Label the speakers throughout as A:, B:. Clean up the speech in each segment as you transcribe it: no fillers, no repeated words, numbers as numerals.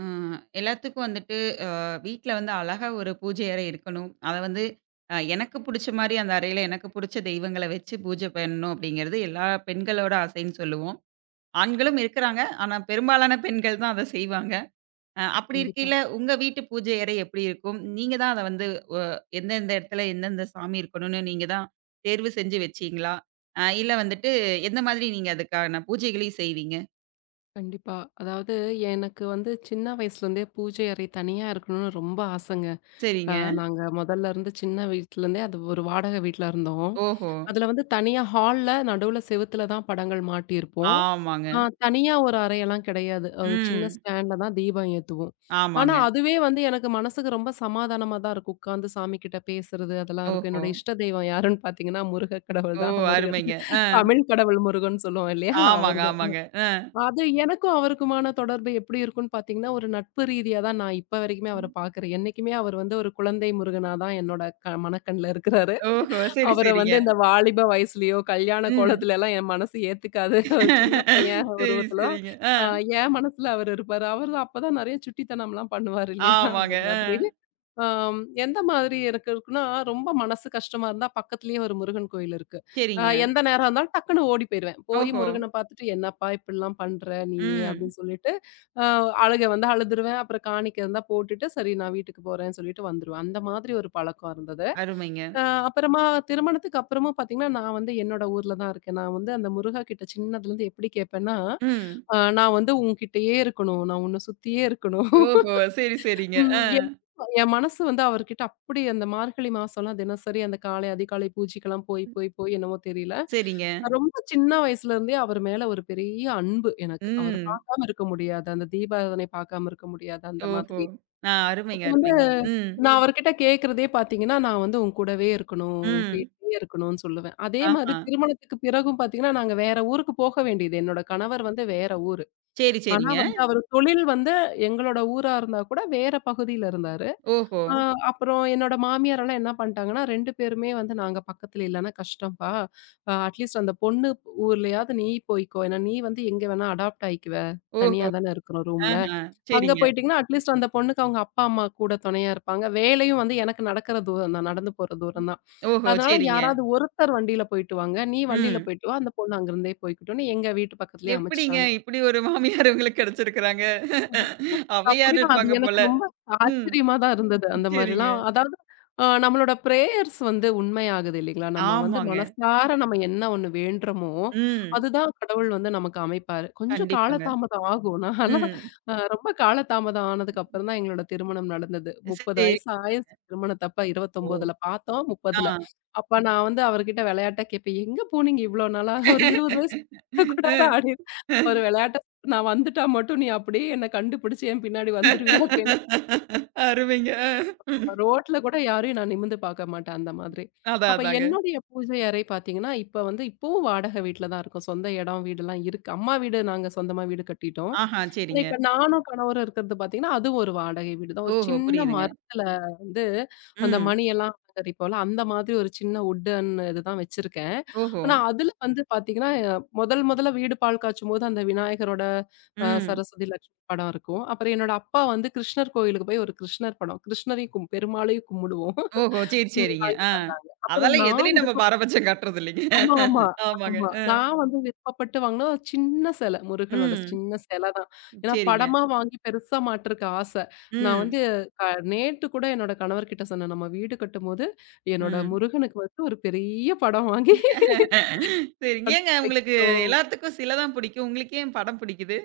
A: அ எல்லாத்துக்கும் வந்துட்டு வீட்ல வந்து அழகா ஒரு பூஜை அறை இருக்கணும். அத வந்து எனக்கு புடிச்ச மாரி அந்த அறையில எனக்கு புடிச்ச தெய்வங்கள வச்சு பூஜை பண்ணணும் அப்படிங்கிறது எல்லா பெண்களோட ஆசைன்னு சொல்லுவோம். ஆண்களும் இருக்கிறாங்க. ஆனா பெரும்பாலான பெண்கள் தான் அத செய்வாங்க. அப்படி
B: கண்டிப்பா,
A: இருக்கையில உங்க வீட்டு பூஜை அறை எப்படி இருக்கும்? நீங்க தான் அத வந்து ஒ எந்தெந்த இடத்துல எந்தெந்த சாமி இருக்கணும்னு நீங்க தான் தேர்வு செஞ்சு வச்சீங்களா? இல்ல வந்துட்டு எந்த மாதிரி நீங்க அதுக்கான பூஜைகளையும் செய்வீங்க?
B: கண்டிப்பா. அதாவது எனக்கு வந்து சின்ன வயசுலேருந்தே பூஜை அறை தனியா இருக்கணும்னு ரொம்ப ஆசைங்க. அ
A: சரிங்க.
B: நாங்க மொதல்ல இருந்து சின்ன வீட்லருந்தே அது ஒரு வாடகை வீட்ல இருந்தோம்.
A: ஓஹோ!
B: அதுல வந்து தனியா ஹால்ல நடுவுல செவுத்துல தான் படங்கள் மாட்டியிருப்போம்.
A: ஆமாங்க.
B: தனியா ஒரு அறையெல்லாம் கிடையாது. அது சின்ன
A: ம்.
B: ஸ்டாண்ட்ல தான் தீபம் ஏத்துவோம். ஆனா,
A: ஆமாங்க.
B: அதுவே வந்து எனக்கு மனசுக்கு ரொம்ப சமாதானமா தான் இருக்கும். உட்கார்ந்து சாமிகிட்ட பேசுறது அதெல்லாம் இருக்கும்.
A: ஓஹோ!
B: என்னோட இஷ்ட தெய்வம் யாருன்னு பார்த்தீங்கன்னா, முருக கடவுள்
A: ஓ!
B: தான். முருகன்
A: அருமைங்க. ஆ.
B: தமிழ் கடவுள் முருகன்னு சொல்லுவோம் இல்லையா?
A: ஆமாங்க,
B: அவரு தான்.
A: ஆமாங்க. ஆ.
B: அது எனக்கும் அவருக்குமான தொடர்பு எப்படி இருக்கும்னு பார்த்தீங்கன்னா, ஒரு நட்பு ரீதியா தான் நான் இப்ப வரைக்குமே அவர பார்க்குறேன். என்னைக்குமே அவர் வந்து ஒரு குழந்தை முருகனா தான் என்னோட மனக்கண்ல இருக்கிறாரு.
A: ஓஹோ! சரி,
B: அவர
A: சரிங்க.
B: வந்து இந்த வாலிப வயசுலயோ, கல்யாண
A: ம்.
B: கோலத்துலலாம் என் மனசு ஏத்துக்காது. ஒரு சின்ன பையன்
A: சரி,
B: உருவத்துல,
A: சரிங்க. ஆ.
B: அ என் மனசுல அவரு இருப்பாரு. அவரு அப்பதான் நெறைய சுட்டித்தனம்லாம் பண்ணுவாரு இல்லையா? அந்த
A: ஆமாங்க. ஆ.
B: மாதிரி. ஆம் எந்த மாதிரி எனக்கு இருக்குன்னா, ரொம்ப மனசு கஷ்டமா இருந்தா பக்கத்துலயே ஒரு முருகன் கோயில் இருக்கு.
A: சரிங்க.
B: எந்த நேரம் இருந்தாலும் டக்குன்னு ஓடி போயிருவேன். போய்
A: ஓஹோ!
B: முருகன பார்த்துட்டு, "என்னப்பா இப்படிலாம் பண்ற நீ?"
A: ம்.
B: அப்படின்னு சொல்லிட்டு, அ அழுகை வந்தா அழுதுருவேன். அப்புறம் காணிக்கை இருந்தா போட்டுட்டு, "சரி நான் வீட்டுக்கு போறேன்னு" சொல்லிட்டு வந்துருவேன். அந்த மாதிரி ஒரு பழக்கம் இருந்தது.
A: அருமைங்க.
B: அப்புறமா திருமணத்துக்கு அப்புறமும் பார்த்தீங்கன்னா, நான் வந்து என்னோட ஊர்ல தான் இருக்கேன். நான் வந்து அந்த முருகா கிட்ட சின்னதுலருந்து எப்படி கேட்பேன்னா,
A: ம்.
B: நான் வந்து உன்கிட்டயே இருக்கணும். நான் உன்ன சுத்தியே இருக்கணும்.
A: ஓஹோ! சரி, சரிங்க.
B: ம்
A: ஆ.
B: என் என் மனசு வந்து அவர்கிட்ட அப்படி அந்த மார்கழி மாசம்லாம் தினசரி அந்த காலை அதிகாலை பூஜைக்கெல்லாம் போய், போய், போய் என்னவோ தெரியல.
A: சரிங்க.
B: ரொம்ப சின்ன வயசுலருந்தே அவர் மேல ஒரு பெரிய அன்பு எனக்கு. அவர
A: ம்.
B: பார்க்காம இருக்க முடியாது. அந்த தீபாராதனை பார்க்காம இருக்க முடியாது. அந்த
A: ஓஹோ!
B: மாதிரி.
A: ஆ
B: அப்ப
A: அருமைங்க,
B: வந்து
A: அருமைங்க. ம்.
B: நான் ம். அவர்கிட்ட கேட்கிறதே பார்த்தீங்கன்னா, நான் வந்து உன் கூடவே இருக்கணும்.
A: ம்.
B: உன்கிட்டயே இருக்கணும்னு சொல்லுவேன். அதே மாரி
A: ஆஹா.
B: திருமணத்துக்கு பிறகும் பார்த்தீங்கன்னா, நாங்க வேற ஊருக்கு போக வேண்டியது. என்னோட கணவர் வந்து வேற ஊரு.
A: சரி,
B: ஆனா
A: சரிங்க.
B: வந்து அவரு தொழில் வந்து எங்களோட ஊரா இருந்தா கூட வேற பகுதியில இருந்தாரு.
A: ஓஹோ!
B: ஆ அப்புறம் என்னோட மாமியாரெல்லாம் என்ன பண்ணிட்டாங்கன்னா, 2 பேருமே வந்து நாங்க பக்கத்துல இல்லன்னா கஷ்டம்ப்பா. அட்லீஸ்ட் அந்த பொண்ணு ஊர்லயாவது நீ போய்க்கோ. ஏன்னா நீ வந்து எங்க வேணா அடாப்ட் ஆயிக்குவ.
A: ஓஹோ!
B: தனியா தானே இருக்கிறோம் ரூம்ல.
A: ஆஹா.
B: அங்க
A: சரிங்க.
B: போயிட்டீங்கன்னா, அட்லீஸ்ட் அந்த பொண்ணுக்கு அவங்க அப்பா, அம்மா கூட துணையா இருப்பாங்க. வேலையும் வந்து எனக்கு நடக்கிற தூரம் தான். நடந்து போற தூரம் தான்.
A: ஓஹோ!
B: அதனால
A: சரிங்க.
B: யாராவது ஒருத்தர் வண்டியில போயிட்டு வாங்க. நீ வண்டியில
A: ம்.
B: போயிட்டு வா. அந்த பொண்ணு அங்கிருந்தே போய்க்கட்டும்ன்னு எங்க வீட்டு பக்கத்துலயே
A: எப்படிங்க
B: அமைச்சுட்டாங்க.
A: இப்படி ஒரு மாமியார் உங்களுக்கு கிடைச்சிருக்கிறாங்க? அவையார்
B: அப்படிதான். அது
A: இருப்பாங்க
B: எனக்கு
A: போல.
B: ரொம்ப
A: ம்.
B: ஆச்சரியமா தான் இருந்தது. அந்த
A: சரிங்க.
B: மாரிலாம் அதாவது நம்மளோட பிரேயர்ஸ் வந்து உண்மையாகுது இல்லைங்களா? நம்ம வந்து
A: ஆமாங்க.
B: மனசார நம்ம என்ன ஒண்ணு வேண்டுறோமோ,
A: ம்.
B: அதுதான் கடவுள் வந்து நமக்கு அமைப்பாரு. கொஞ்சம்
A: கண்டிப்பாங்க.
B: காலதாமதம் ஆகும். நான்லாம்
A: ம்.
B: ரொம்ப காலதாமதம் ஆனதுக்கப்புறம் தான் எங்களோட திருமணம் நடந்தது. 30
A: சரி.
B: வயசு ஆயிருச்சு திருமணத்தப்ப
A: ஓ!
B: 29ல பார்த்தோம்,
A: ஆ.
B: 30ல. அப்ப நான் வந்து அவர்கிட்ட விளையாட்டா கேட்பேன், "எங்க போனீங்க இவ்வளோ நாளா? ஒரு 20 வயசு கூட" ஆடி ஒரு விளையாட்டு நான் வந்துட்டா மட்டும் நீ அப்படியே என்ன கண்டுபிடிச்சு என் பின்னாடி வந்துருவியா? அப்படின்னு
A: அருமைங்க. அ.
B: ரோட்ல கூட யாரையும் நான் நிமிர்ந்து பார்க்க மாட்டேன் அந்த மாதிரி.
A: அதான்,
B: அப்ப
A: அதாங்க.
B: என்னுடைய பூஜை அறை பார்த்தீங்கன்னா, இப்ப வந்து இப்பவும் வாடகை வீட்ல தான் இருக்கோம். சொந்த இடம், வீடுலாம் இருக்கு. அம்மா வீடு நாங்க சொந்தமா வீடு கட்டிட்டோம்.
A: ஆஹா,
B: ஆனா,
A: சரிங்க.
B: இப்ப நானும் கணவரும் இருக்கிறது பார்த்தீங்கன்னா, அதுவும் ஒரு வாடகை வீடு தான். ஒரு
A: ஓஹோ!
B: சின்ன
A: புரியுதுங்க.
B: மரத்துல வந்து அந்த
A: ம்.
B: மணியெல்லாம் அலங்கரிப்போம்ல, அந்த மாதிரி ஒரு சின்ன வுட்டன் இதுதான் வச்சிருக்கேன்.
A: ஓஹோ!
B: ஆனா, அதுல வந்து பார்த்தீங்கன்னா, முதல் முதல்ல வீடு பால் காய்ச்சும்போது அந்த விநாயகரோட
A: ம்.
B: சரஸ்வதி லட்சுமி படம் இருக்கும். அப்புறம் என்னோட அப்பா வந்து கிருஷ்ணர் கோயிலுக்கு போய் ஒரு கிருஷ்ணர் படம், கிருஷ்ணரையும் பெருமாளையும் கும்பிடுவோம்.
A: ஓஹோ! சரி,
B: ம்
A: சரிங்க.
B: வாங்கி
A: ஆ.
B: தந்தாங்க. அப்புறம்
A: அதெல்லாம்
B: நான்
A: எதுலயும் நம்ம
B: விருப்ப
A: பாரபட்சம் காட்டுறது இல்லைங்க.
B: ஆமா, ஆமா,
A: ஆமாங்க.
B: ஆமா.
A: அ.
B: நான் வந்து விருப்பப்பட்டு வாங்குன ஒரு சின்ன சிலை. முருகனோட
A: ம்.
B: சின்ன சிலை தான். ஏன்னா
A: சரிங்க.
B: படமா வாங்கி பெருசா மாட்டுறக்கு ஆசை. நான்
A: ம்.
B: வந்து அ நேத்து கூட என்னோட கணவர்கிட்ட சொன்னேன். நம்ம வீடு கட்டும்போது என்னோட
A: ம்.
B: முருகனுக்கு வந்து ஒரு பெரிய படம் வாங்கி
A: சரிங்க. ஏங்க உங்களுக்கு
B: வைக்கணும்.
A: எல்லாத்துக்கும் சில தான் பிடிக்கும். உங்களுக்கு ஏன் படம் பிடிக்குது?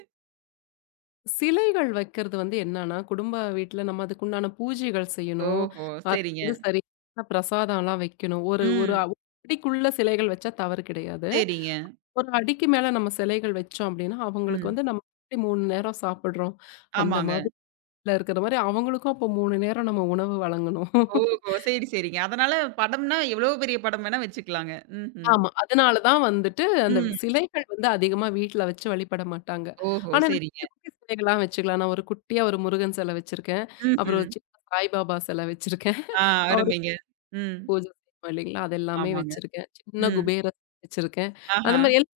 B: சிலைகள் வைக்கிறது வந்து என்னன்னா, குடும்ப வீட்ல நம்ம அதுக்குண்டான பூஜைகள் செய்யணும்.
A: ஓஹோ!
B: அது
A: சரிங்க.
B: வந்து சரியான பிரசாதம்லாம் வைக்கணும். ஒரு ஒரு
A: ம்.
B: அடிக்குள்ள சிலைகள் வச்சா தவறு கிடையாது.
A: சரிங்க.
B: ஒரு அடிக்கு மேல நம்ம சிலைகள் வச்சோம் அப்டின்னா, அவங்களுக்கு
A: ம்.
B: வந்து நம்ம எப்படி 3 நேரம் சாப்பிடுறோம், அந்த
A: ஆமாங்க.
B: மாதிரில இருக்கிற மாரி அவங்களுக்கும் அப்போ 3 நேரம் நம்ம உணவு வழங்கணும்.
A: ஓஹோ! சரி, சரிங்க. அதனால படம்னா எவ்வளோ பெரிய படம் வேணா வச்சுக்கலாங்க. ம்ஹ்ம்.
B: ஆமா. அதனால தான் வந்துட்டு அந்த
A: ம்.
B: சிலைகள் வந்து அதிகமா வீட்ல வச்சு வழிபட மாட்டாங்க.
A: ஓஹோ!
B: ஆனா இந்த
A: சரிங்க.
B: குட்டி குட்டி சிலைகள்லாம் வச்சுக்கலாம். நான் ஒரு குட்டியா ஒரு முருகன் சிலை வச்சிருக்கேன். அப்புறம் ஒரு
A: ம்ஹ்ம்.
B: சின்ன சாய்பாபா சிலை வச்சிருக்கேன்.
A: ஆ
B: அவருக்கு
A: அருமைங்க. ம்.
B: பூஜை செய்வோம் இல்லைங்களா? அது எல்லாமே
A: ஆமாங்க.
B: வச்சிருக்கேன். சின்ன
A: ம்.
B: குபேர வச்சிருக்கேன். அந்த
A: ஆஹா.
B: மாரி எல்லாம்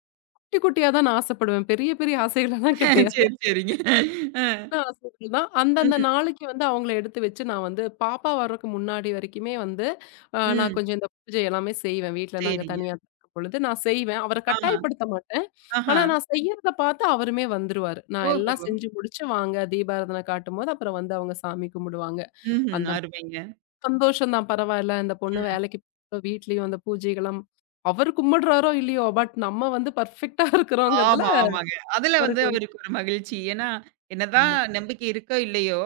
B: குட்டி குட்டியா தான் நான் ஆசைப்படுவேன். பெரிய பெரிய ஆசைகள்லாம் கிடையாது.
A: சரி, சரிங்க. அ.
B: ஆசிரியர்கள் தான். அந்தந்த
A: ம்.
B: நாளைக்கு வந்து அவங்கள எடுத்து வச்சு நான் வந்து பாப்பா வர்றக்கு முன்னாடி வரைக்குமே வந்து, நான்
A: ம்.
B: கொஞ்சம் இந்த பூஜை எல்லாமே செய்வேன். வீட்ல நாங்க
A: சரிங்க.
B: தனியா இருக்கும் பொழுது நான் செய்வேன். அவர
A: ஆஹா.
B: கட்டாயப்படுத்த மாட்டேன்.
A: ஆஹா.
B: ஆனா நான் செய்யறத பார்த்து அவருமே வந்துருவாரு. நான் எல்லாம்
A: ஓஹோ!
B: செஞ்சு முடிச்சு, "வாங்க" தீபாராதன காட்டும்போது, அப்புறம் வந்து அவங்க சாமி கும்பிடுவாங்க.
A: ம்ஹ்ம்.
B: அந்த
A: அருமைங்க.
B: சந்தோஷம் தான் பரவாயில்ல. இந்த பொண்ணு
A: ம்.
B: வேலைக்கு போகுது, வீட்லயும் அந்த பூஜைகளும் அவர் கும்பிடுறாரோ! இல்லையோ! பட் நம்ம வந்து பெர்ஃபெக்ட்டா இருக்கிறோங்கிறதுல
A: ஆமா, ஆமாங்க. அதுல வந்து
B: அவருக்கு வந்து
A: அவருக்கு ஒரு மகிழ்ச்சி. ஏன்னா, என்னதான்
B: ஆமா,
A: நம்பிக்கை இருக்கோ, இல்லையோ,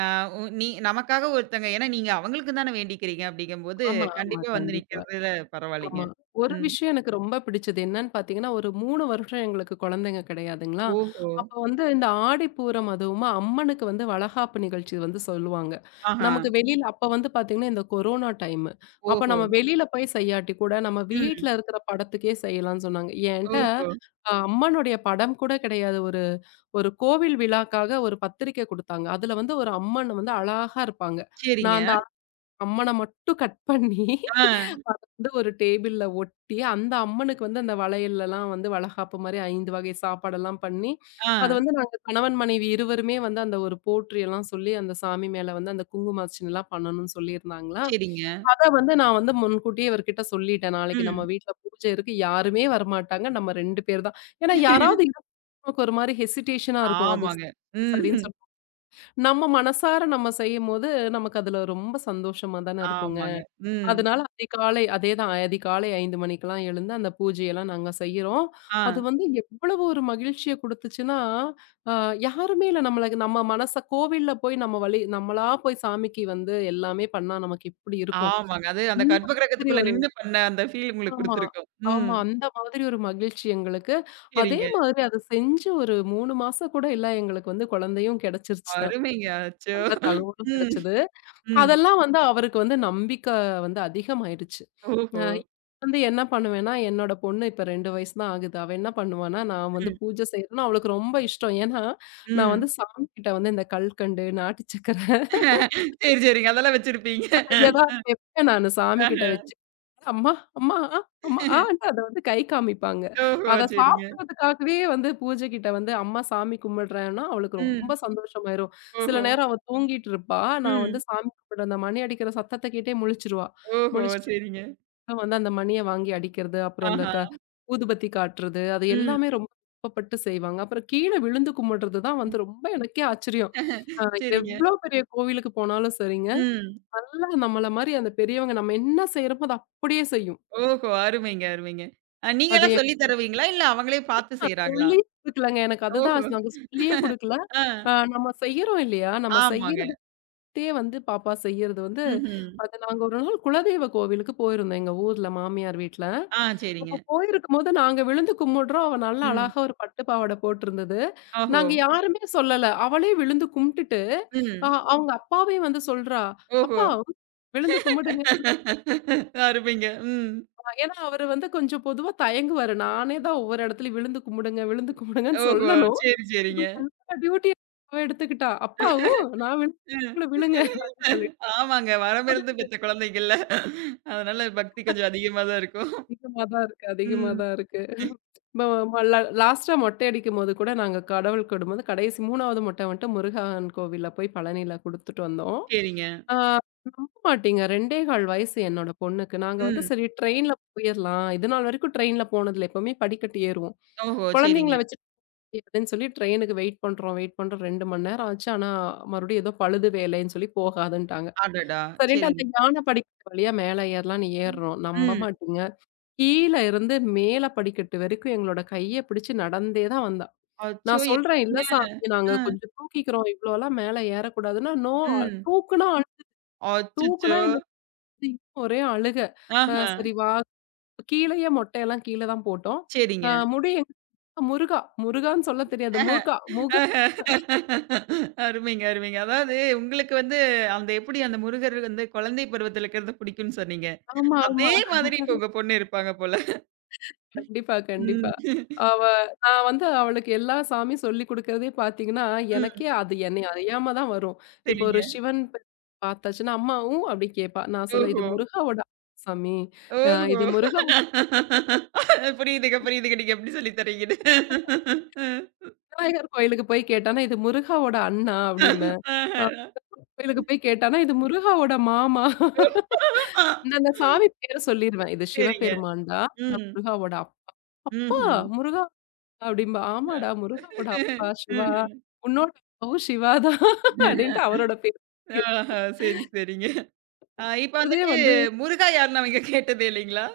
A: அ நீ நமக்காக ஒருத்தங்க ஏன்னா நீங்க அவங்களுக்கு தானே வேண்டிக்கிறீங்க அப்படிங்கும்போது,
B: ஆமா, ஆமா.
A: கண்டிப்பா வந்து
B: கண்டிப்பா.
A: நிக்கிறதுல
B: ஆமா.
A: பரவாயில்லைங்க.
B: ஒரு
A: ம்.
B: விஷயம் எனக்கு ரொம்ப பிடிச்சது என்னன்னு பார்த்தீங்கன்னா, ஒரு 3 வருஷம் எங்களுக்கு குழந்தைங்க கிடையாதுங்களா.
A: ஓஹோ!
B: அப்ப வந்து இந்த ஆடிப்பூரம் அதுவுமா அம்மனுக்கு வந்து வளகாப்பு நிகழ்ச்சி வந்து சொல்லுவாங்க.
A: ஆஹா.
B: நமக்கு வெளியில அப்ப வந்து பார்த்தீங்கன்னா, இந்த கொரோனா டைமு. அப்ப
A: ஓஹோ!
B: நம்ம வெளியில போய் செய்யாட்டி கூட, நம்ம
A: ம்.
B: வீட்ல இருக்கிற படத்துக்கே செய்யலாம்னு சொன்னாங்க. என்ட்ட
A: ஓஹோ!
B: அம்மனுடைய படம் கூட கிடையாது. ஒரு ஒரு கோவில் விழாக்காக ஒரு பத்திரிக்கை குடுத்தாங்க. அதுல வந்து ஒரு அம்மன் வந்து அழகா இருப்பாங்க. நான்
A: சரிங்க.
B: அந்த அம்மன மட்டும் கட் பண்ணி
A: ஆ,
B: வந்து ஒரு டேபிள்ல ஒட்டி, அந்த அம்மனுக்கு வந்து அந்த வளையல்லலாம் வந்து வளகாப்பு மாரி 5 வகை சாப்பாடெல்லாம் பண்ணி,
A: ஆ.
B: அத வந்து நாங்க கணவன், மனைவி இருவருமே வந்து அந்த ஒரு போற்றி எல்லாம் சொல்லி, அந்த சாமி மேல வந்து அந்த குங்கும அர்ச்சனைலாம் பண்ணணும்னு சொல்லியிருந்தாங்களா,
A: சரிங்க.
B: அத வந்து நான் வந்து முன்கூட்டியே இவர்கிட்ட சொல்லிட்டேன். நாளைக்கு நம்ம
A: ம்.
B: வீட்ல பூஜை இருக்கு. யாருமே வரமாட்டாங்க. நம்ம 2 பேர் தான். ஏன்னா யாராவது இருந்தா நமக்கு ஒரு மாரி ஹெசிடேஷனா இருக்கும். அது
A: ஆமாங்க.
B: சரின்னு
A: ம்.
B: சொல் நம்ம மனசார நம்ம செய்யும்போது, நமக்கு அதுல ரொம்ப சந்தோஷமா தானே இருக்குங்க.
A: ஆமாங்க. ம்.
B: அதனால அதிகாலை அதேதான் அதிகாலை 5 மணிக்கெல்லாம் எழுந்து அந்த பூஜையெல்லாம் நாங்க செய்யிறோம்.
A: ஆ.
B: அது வந்து எவ்வளவு ஒரு மகிழ்ச்சிய குடுத்துச்சுன்னா, அ யாருமே இல்ல நம்மளுக்கு நம்ம மனச கோவில்ல போய் நம்ம வழி நம்மளா போய் சாமிக்கு வந்து எல்லாமே பண்ணா நமக்கு எப்படி இருக்கும்?
A: ஆமாங்க. அது அந்த
B: இந்த
A: கர்ப்ப
B: மாதிரி
A: கிரகத்துக்குள்ள
B: ஒரு
A: நின்னு பண்ண அந்த ஃபீல் உங்களுக்கு
B: ஆமா,
A: குடுத்திருக்கும். ம்.
B: ஆமா. அந்த மாதிரி ஒரு மகிழ்ச்சி எங்களுக்கு. அதே
A: சரிங்க.
B: மாதிரி அத செஞ்சு ஒரு 3 மாசம் கூட இல்ல எங்களுக்கு வந்து குழந்தையும் கிடைச்சிருச்சு தான்.
A: அருமைங்க. அச்சோ!
B: நல்ல தகவலும்
A: ம்,
B: கிடைச்சது.
A: ம்.
B: அதெல்லாம் வந்து அவருக்கு வந்து நம்பிக்க வந்து அதிகமாயிடுச்சு. அ
A: ஓஹோ!
B: வந்து என்ன பண்ணுவேன்னா, என்னோட பொண்ணு இப்ப 2 வயசு தான் ஆகுது. அவ என்ன பண்ணுவான்னா, நான் வந்து
A: ம்,
B: பூஜை செய்யறதுன்னா அவளுக்கு ரொம்ப இஷ்டம். ஏன்னா, நான்
A: ம்.
B: வந்து சாமிகிட்ட வந்து இந்த கல்கண்டு, நாட்டு சக்கர
A: சரி, சரிங்க. அதெல்லாம் வச்சிருப்பீங்க.
B: ஏதாவது வைப்பேன் நானு
A: ஆஹ.
B: சாமிகிட்ட வச்சு. அம்மா, அம்மா, ஆ, அம்மா, ஆன்ட்டு அத வந்து கை காமிப்பாங்க.
A: ஓஹோ!
B: அத
A: சரிங்க.
B: சாப்பிடுறதுக்காகவே வந்து பூஜை கிட்ட வந்து அம்மா சாமி கும்பிடுறேன்னா, அவளுக்கு
A: ம்.
B: ரொம்ப சந்தோஷமாயிரும். சில
A: ஓஹோ!
B: நேரம் அவ தூங்கிட்டு இருப்பா. நான் வந்து
A: ம்.
B: சாமி கும்பிட அந்த மணி அடிக்கிற சத்தத்த கேட்டே முழிச்சுருவா.
A: ஓஹோ!
B: முழிச்சுட்டு
A: சரிங்க.
B: வந்து அந்த மணிய வாங்கி அடிக்கிறது, அப்புறம் அந்த
A: ஆஹா.
B: ஊதுபத்தி காட்டுறது, அது
A: ம்.
B: எல்லாமே ரொம்ப விருப்பப்பட்டு செய்வாங்க. அப்புறம் கீழ விழுந்து கும்பிடுறது தான் வந்து
A: ம்.
B: ரொம்ப எனக்கே ஆச்சரியம். அ
A: சரிங்க.
B: எவ்ளோ பெரிய கோவிலுக்கு போனாலும் சரிங்க,
A: ம்.
B: நல்லா நம்மள மாரி அந்த பெரியவங்க நம்ம என்ன செய்றோமோ, அத அப்படியே செய்யும்.
A: ஓஹோ! அருமைங்க, அருமைங்க.
B: அது
A: நீங்களா சொல்லி தருவீங்களா? இல்ல அவங்களே பார்த்து செய்றாங்களா?
B: சொல்லியே குடுக்கலங்க. எனக்கு
A: ஓஹோ!
B: அதுதான் நாங்க சொல்லியே குடுக்கல.
A: ஆ.
B: நம்ம செய்யறோம் இல்லையா? நம்ம
A: ஆமாங்க.
B: செய்யறதே வந்து பாப்பா செய்யறது வந்து
A: ம்ஹ்ம்.
B: அது நாங்க ஒரு நாள் குலதெய்வ கோவிலுக்கு போயிருந்தோம் எங்க ஊர்ல மாமியார் வீட்ல.
A: ஆ சரிங்க.
B: அப்ப போயிருக்கும்போது நாங்க விழுந்து கும்பிடுறோம். அவ நல்லா
A: ம்.
B: அழகா ஒரு பட்டு பாவாடை போட்டிருந்தது.
A: ஓஹோ!
B: நாங்க யாருமே சொல்லல. அவளே விழுந்து கும்பிட்டுட்டு, அ
A: ம்.
B: அவங்க அப்பாவே வந்து சொல்றா,
A: ஓஹோ!
B: "அப்பா விழுந்து கும்பிடுங்கன்னு" சொன்னா.
A: அருமைங்க. ம்.
B: ஏன்னா அவரு வந்து கொஞ்சம் பொதுவா தயங்குவாரு. நானே தான் ஒவ்வொரு இடத்துலயும் விழுந்து கும்பிடுங்க, விழுந்து கும்பிடுங்கன்னு
A: ஓஹோ!
B: சொல்லணும்.
A: சரி, சரிங்க.
B: இப்ப தன்னோட டியூட்டிய அவ எடுத்துக்கிட்டா. அப்பாவும் நான் விழுந்தேன்
A: ம்.
B: நீங்களும் விழுங்க அப்படின்னு சொல்லிட்டு.
A: ஆமாங்க. வரமிருந்து
B: அது
A: பெத்த குழந்தைகள்ல. அதனால பக்தி கொஞ்சம் அதிகமா தான் இருக்கும்.
B: அதிகமா தான் இருக்கு அதிகமா
A: ம்.
B: தான் இருக்கு. ம ம லா லாஸ்ட்டா மொட்டை அடிக்கும்போது கூட நாங்க கடவுள் கூடும்போது கடைசி 3வது மொட்டை வந்துட்டு முருகன் கோவில்ல போய் பழனியில குடுத்துட்டு வந்தோம்.
A: சரிங்க.
B: ஆ நம்ப மாட்டீங்க 2 1/4 வயசு என்னோட பொண்ணுக்கு. நாங்க வந்து
A: ம்.
B: சரி ட்ரெயின்ல போயிரலாம். இது நாள் வரைக்கும் ட்ரெயின்ல போனதில்ல. எப்பவுமே படிக்கட்டு ஏறுவோம்.
A: ஓஹோ! சரிங்க.
B: குழந்தைங்கள வச்சுட்டு முடியாதுன்னு சொல்லி ட்ரெயினுக்கு வெயிட் பண்றோம் 2 மணி நேரம் ஆச்சு. ஆனா மறுபடியும் ஏதோ பழுது வேலைன்னு சொல்லி போகாதுன்ட்டாங்க.
A: அடடா!
B: சரின்ட்டு அந்த
A: சரிங்க.
B: யான படிக்கட்டு வழியா மேல ஏறலான்னு
A: ம்.
B: ஏறுறோம். நம்ப
A: ம்.
B: மாட்டீங்க. கீழ இருந்து மேல படிக்கட்டு வரைக்கும் எங்களோட கைய பிடிச்சு நடந்தே தான் வந்தா.
A: அச்சோ!
B: நான் சொல்றேன், "இல்ல
A: எப்படிங்க?
B: சாமி நாங்க
A: அ.
B: கொஞ்சம் தூக்கிக்கிறோம். இவ்ளோலாம் மேல ஏறக்கூடாதுன்னா" "நோ அ
A: ம்.
B: தூக்குனா அழு தூக்குனா
A: அச்சச்சோ!
B: என்னோட இன்னும் ஒரே அழுக.
A: ஆஹா!
B: சரி வா கீழயே மொட்டையெல்லாம் கீழ தான் போட்டோம்.
A: சரிங்க.
B: முடி எங்க முருகா முருகான்னு சொல்ல தெரியாது.
A: ஆஹா!
B: முருகா முக
A: அருமைங்க, அருமைங்க. அதாவது உங்களுக்கு வந்து அந்த எப்படி அந்த முருகர் வந்து குழந்தை பருவத்தில இருக்கிறது பிடிக்கும்னு சொன்னீங்க.
B: ஆமா, ஆமா.
A: அதே மாதிரி இப்ப உங்க பொண்ணு இருப்பாங்க போல.
B: கண்டிப்பா, கண்டிப்பா.
A: ம்.
B: அவ நான் வந்து அவளுக்கு எல்லா சாமியும் சொல்லிக் குடுக்கிறதே பார்த்தீங்கன்னா, எனக்கே
A: ம்.
B: அது என்னை அறியாம தான் வரும். இப்போ
A: சரிங்க.
B: ஒரு சிவன் பார்த்தாச்சுன்னா, "அம்மா ஊ" அப்படி கேட்பா. நான் சொல்லுவேன், "இது
A: ஓஹோ!
B: முருகாவோட சாமி.
A: ஓஹோ!
B: இது முருகா
A: புரியுதுங்க, புரியுதுங்க. நீங்க எப்படி சொல்லி தர்றீங்கன்னு.
B: விநாயகர் கோயிலுக்கு போய் கேட்டானா, இது முருகாவோட அண்ணா" அப்படிம்பேன். அ
A: ஆஹா.
B: கோயிலுக்கு போய் கேட்டானா, "இது முருகாவோட மாமா." நான் அந்த சாமி பேர சொல்லிருவேன். "இது
A: சரிங்க.
B: சிவபெருமான்டா. நான்
A: ம்.
B: முருகாவோட அப்பா!
A: ம்ஹ்ம்.
B: முருகா அப்டிம்பா.
A: அ.
B: ஆமாடா முருகாவோட அப்பா சிவா.
A: ம்ஹ்ம்.
B: உன்னோட அப்பாவும் சிவா தான் அப்டின்ட்டு அவரோட பேர்
A: ஆஹா. சரி, சரிங்க. இப்ப
B: இருக்கிறதே
A: வந்துட்டு
B: வந்து
A: முருகா யாருன்னு அவங்க கேட்டதே இல்லைங்களா?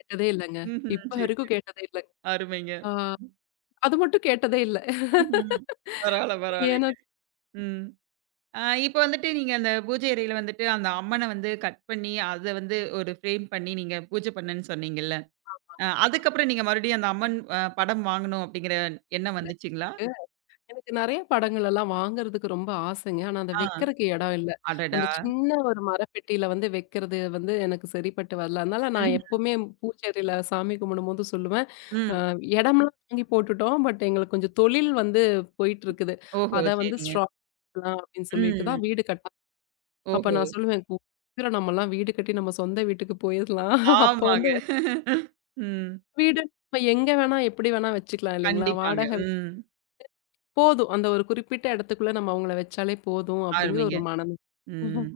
B: கேட்டதே இல்லங்க.
A: ம்ஹ்ம்.
B: இப்ப வரைக்கும்
A: சரி.
B: கேட்டதே இல்ல.
A: அருமைங்க.
B: ஆ அது மட்டும் கேட்டதே இல்ல.
A: ம்ஹ்ம். பரவால்ல,
B: ஏன்னா
A: பரவால்லைங்க. ம். அ இப்ப வந்துட்டு நீங்க அந்த பூஜை அறையில வந்துட்டு அந்த அம்மன வந்து கட் பண்ணி, அத வந்து ஒரு ஃப்ரேம் பண்ணி நீங்க பூஜை பண்ணேன்னு சொன்னீங்கல்ல? அதுக்கப்புறம் நீங்க மறுபடியும் அந்த அம்மன் அ படம் வாங்கணும் அப்படிங்கிற எண்ணம் வந்துச்சுங்களா?
B: எனக்கு நெறைய படங்கள் எல்லாம் வாங்குறதுக்கு ரொம்ப ஆசைங்க. ஆனா அத
A: ஆ.
B: வைக்கிறக்கு இடம் இல்ல.
A: அடடா!
B: அந்த சின்ன ஒரு மரப்பெட்டியில வந்து வைக்கிறது வந்து எனக்கு சரிப்பட்டு வரல. அதனால நான்
A: ம்.
B: எப்பவுமே பூஜைறையில சாமி கும்பிடும்போது சொல்லுவேன்,
A: ம்.
B: "அ இடம்லாம் வாங்கி போட்டுட்டோம். பட் எங்களுக்கு கொஞ்சம் தொழில் வந்து போயிட்டுருக்குது.
A: ஓஹோ!
B: அத வந்து
A: சரிங்க.
B: ஸ்ட்ரா லாம்" அப்படின்னு சொல்லிட்டு
A: ம்.
B: தான் வீடு கட்டலாம். அப்ப
A: ஓஹோ!
B: நான் சொல்லுவேன், "கூ சீக்கிரம் நம்மலாம் வீடு கட்டி நம்ம சொந்த வீட்டுக்கு போயிரலாம். அப்போ
A: ஆமாங்க.
B: வந்து உங்க
A: ம்.
B: வீடு நம்ம எங்க வேணா, எப்படி வேணா வச்சுக்கலாம் இல்லைங்களா?
A: கண்டிப்பாங்க.
B: வாடகை
A: ம்.
B: போதும். அந்த ஒரு குறிப்பிட்ட இடத்துக்குள்ள நம்ம அவங்கள வச்சாலே போதும் அப்படிங்கிற
A: அருமைங்க.
B: ஒரு மனநிலை.
A: ம்.
B: ம்ஹ்ம்.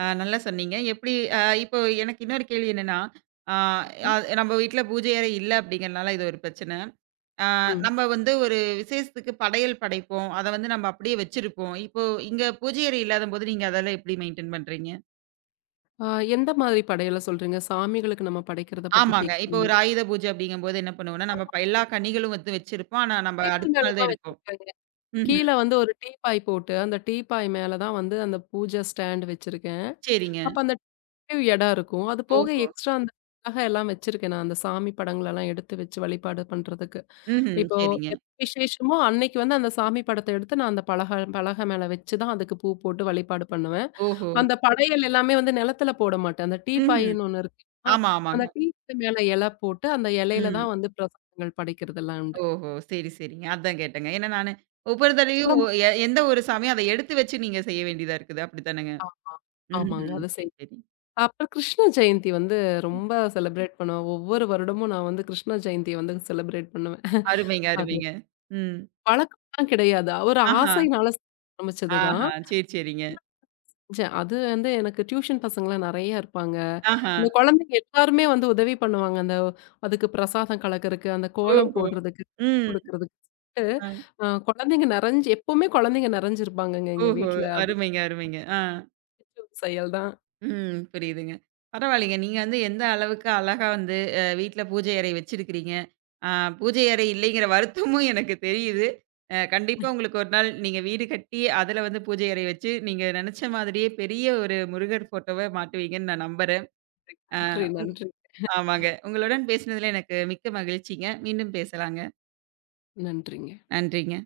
A: நல்லா சொன்னீங்க. எப்படி இப்போ எனக்கு இன்னொரு கேள்வி என்னன்னா, ஆ அது நம்ம வீட்ல பூஜை அறை இல்ல அப்படிங்கிறனால இது ஒரு பிரச்சனை. ஆ
B: ம்.
A: நம்ம வந்து ஒரு விசேஷத்துக்கு படையல் படைப்போம். அத வந்து நம்ம அப்படியே வச்சிருப்போம். இப்போ இங்க பூஜை அறை இல்லாதபோது நீங்க அதெல்லாம் எப்படி மெயின்டெயின் பண்றீங்க?
B: ஆ எந்த மாதிரி படையல சொல்றீங்க? சாமிகளுக்கு நம்ம படைக்கிறத பத்தி
A: ஆமாங்க. இப்போ
B: கேட்கிறீங்களா?
A: ஒரு ஆயுத பூஜை அப்படிங்கும்போது என்ன பண்ணுவோம்னா, நம்ம
B: ஆமா.
A: ப எல்லா கனிகளும் வந்து வச்சிருப்போம். ஆனா நம்ம
B: டேபிள்
A: அடுத்த
B: மேல
A: நாள் தான்
B: தான்
A: எடுப்போம்.
B: வச்சிருக்கேங்க. கீழ
A: ம்ஹ்ம்.
B: வந்து ஒரு டீப்பாய் போட்டு, அந்த டீப்பாய் மேல தான் வந்து அந்த பூஜை ஸ்டாண்ட் வச்சிருக்கேன்.
A: சரிங்க.
B: அப்ப அந்த டீவ் இடம் இருக்கும். அது போக
A: ஓஹோ!
B: எக்ஸ்ட்ரா அந்த நகை எல்லாம் வச்சிருக்கேன் நான். அந்த சாமி படங்களெல்லாம் எடுத்து வச்சு வழிபாடு பண்றதுக்கு.
A: ம்ஹ்ம்.
B: இப்போ
A: சரிங்க.
B: விசேஷமோ அன்னைக்கு வந்து அந்த சாமி படத்த எடுத்து நான் அந்த பலகை பலகை மேல வச்சு தான் அதுக்கு பூ போட்டு வழிபாடு பண்ணுவேன்.
A: ஓஹோ!
B: அந்த படையல் எல்லாமே வந்து நிலத்துல போட மாட்டேன். அந்த
A: ம்ஹ்ம்.
B: டீப்பாயின்னு ஒண்ணு இருக்கு. ஆ
A: ஆமா,
B: அந்த
A: ஆமாங்க.
B: டீக்கு மேல இல போட்டு, அந்த இலையில
A: ம்.
B: தான் வந்து பிரசாதங்கள் படைக்கிறதெல்லாம் உண்டு.
A: ஓஹோ! சரி, சரிங்க. அதான் கேட்டேங்க. ஏன்னா நானு ஒவ்வொரு
B: சொல்ல
A: தடவையும் ஒ
B: மாட்டா
A: எ எந்த ஒரு சமயம் அத எடுத்து வச்சு நீங்க செய்ய வேண்டியதா இருக்குது. அப்படித்தானங்க?
B: ஆமா. ஆமாங்க.
A: ம்ஹ்ம்.
B: அது
A: சரி,
B: செய்
A: சரி.
B: அப்புறம் கிருஷ்ண ஜெயந்தி வந்து ரொம்ப செலிப்ரேட் பண்ணுவேன். ஒவ்வொரு வருடமும் நான் வந்து கிருஷ்ண ஜெயந்திய வந்து செலிப்ரேட் பண்ணுவேன்.
A: அருமைங்க,
B: அது
A: அருமைங்க. ம்.
B: பழக்கம்லாம் கிடையாது. ஒரு
A: ஆஹா,
B: ஆசையினால ஆரம்பிச்சது தான்.
A: ஆஹா. சரி, சரிங்க.
B: அது வந்து எனக்கு டியூஷன் பசங்கலாம் நெறைய இருப்பாங்க.
A: ஆஹா.
B: இந்த குழந்தைங்க எல்லாருமே வந்து உதவி பண்ணுவாங்க. அந்த அதுக்கு பிரசாதம் கலக்கறக்கு, அந்த கோலம்
A: ஓஹோ!
B: போடுறதுக்கு,
A: ம்.
B: குடுக்குறதுக்கு
A: அ.
B: குழந்தைங்க நெறைஞ்சு எப்பவுமே குழந்தைங்க நெறைஞ்சிருப்பாங்கங்க எங்க
A: ஓஹோ!
B: வீட்ல. அது
A: அருமைங்க, அருமைங்க. ஆ.
B: புடிச்ச ஒரு செயல் தான்.
A: ம். புரியுதுங்க. பரவாயில்லைங்க. நீங்க வந்து எந்த அளவுக்கு அழகா வந்து வீட்ல பூஜை அறை வச்சிருக்கிறீங்க. அ பூஜை அறை இல்லைங்கிற வருத்தமும் எனக்கு தெரியுது. கண்டிப்பா உங்களுக்கு ஒரு நாள் நீங்க வீடு கட்டி, அதுல வந்து பூஜை அறை வச்சு, நீங்க நெனச்ச மாதிரியே பெரிய ஒரு முருகர் ஃபோட்டோவ மாட்டுவீங்கன்னு நான் நம்புறேன்.
B: நன்றி, நன்றி,
A: ஆமாங்க. உங்களுடன் பேசினதுல எனக்கு மிக்க மகிழ்ச்சிங்க. மீண்டும் பேசலாங்க.
B: நன்றிங்க.
A: நன்றிங்க.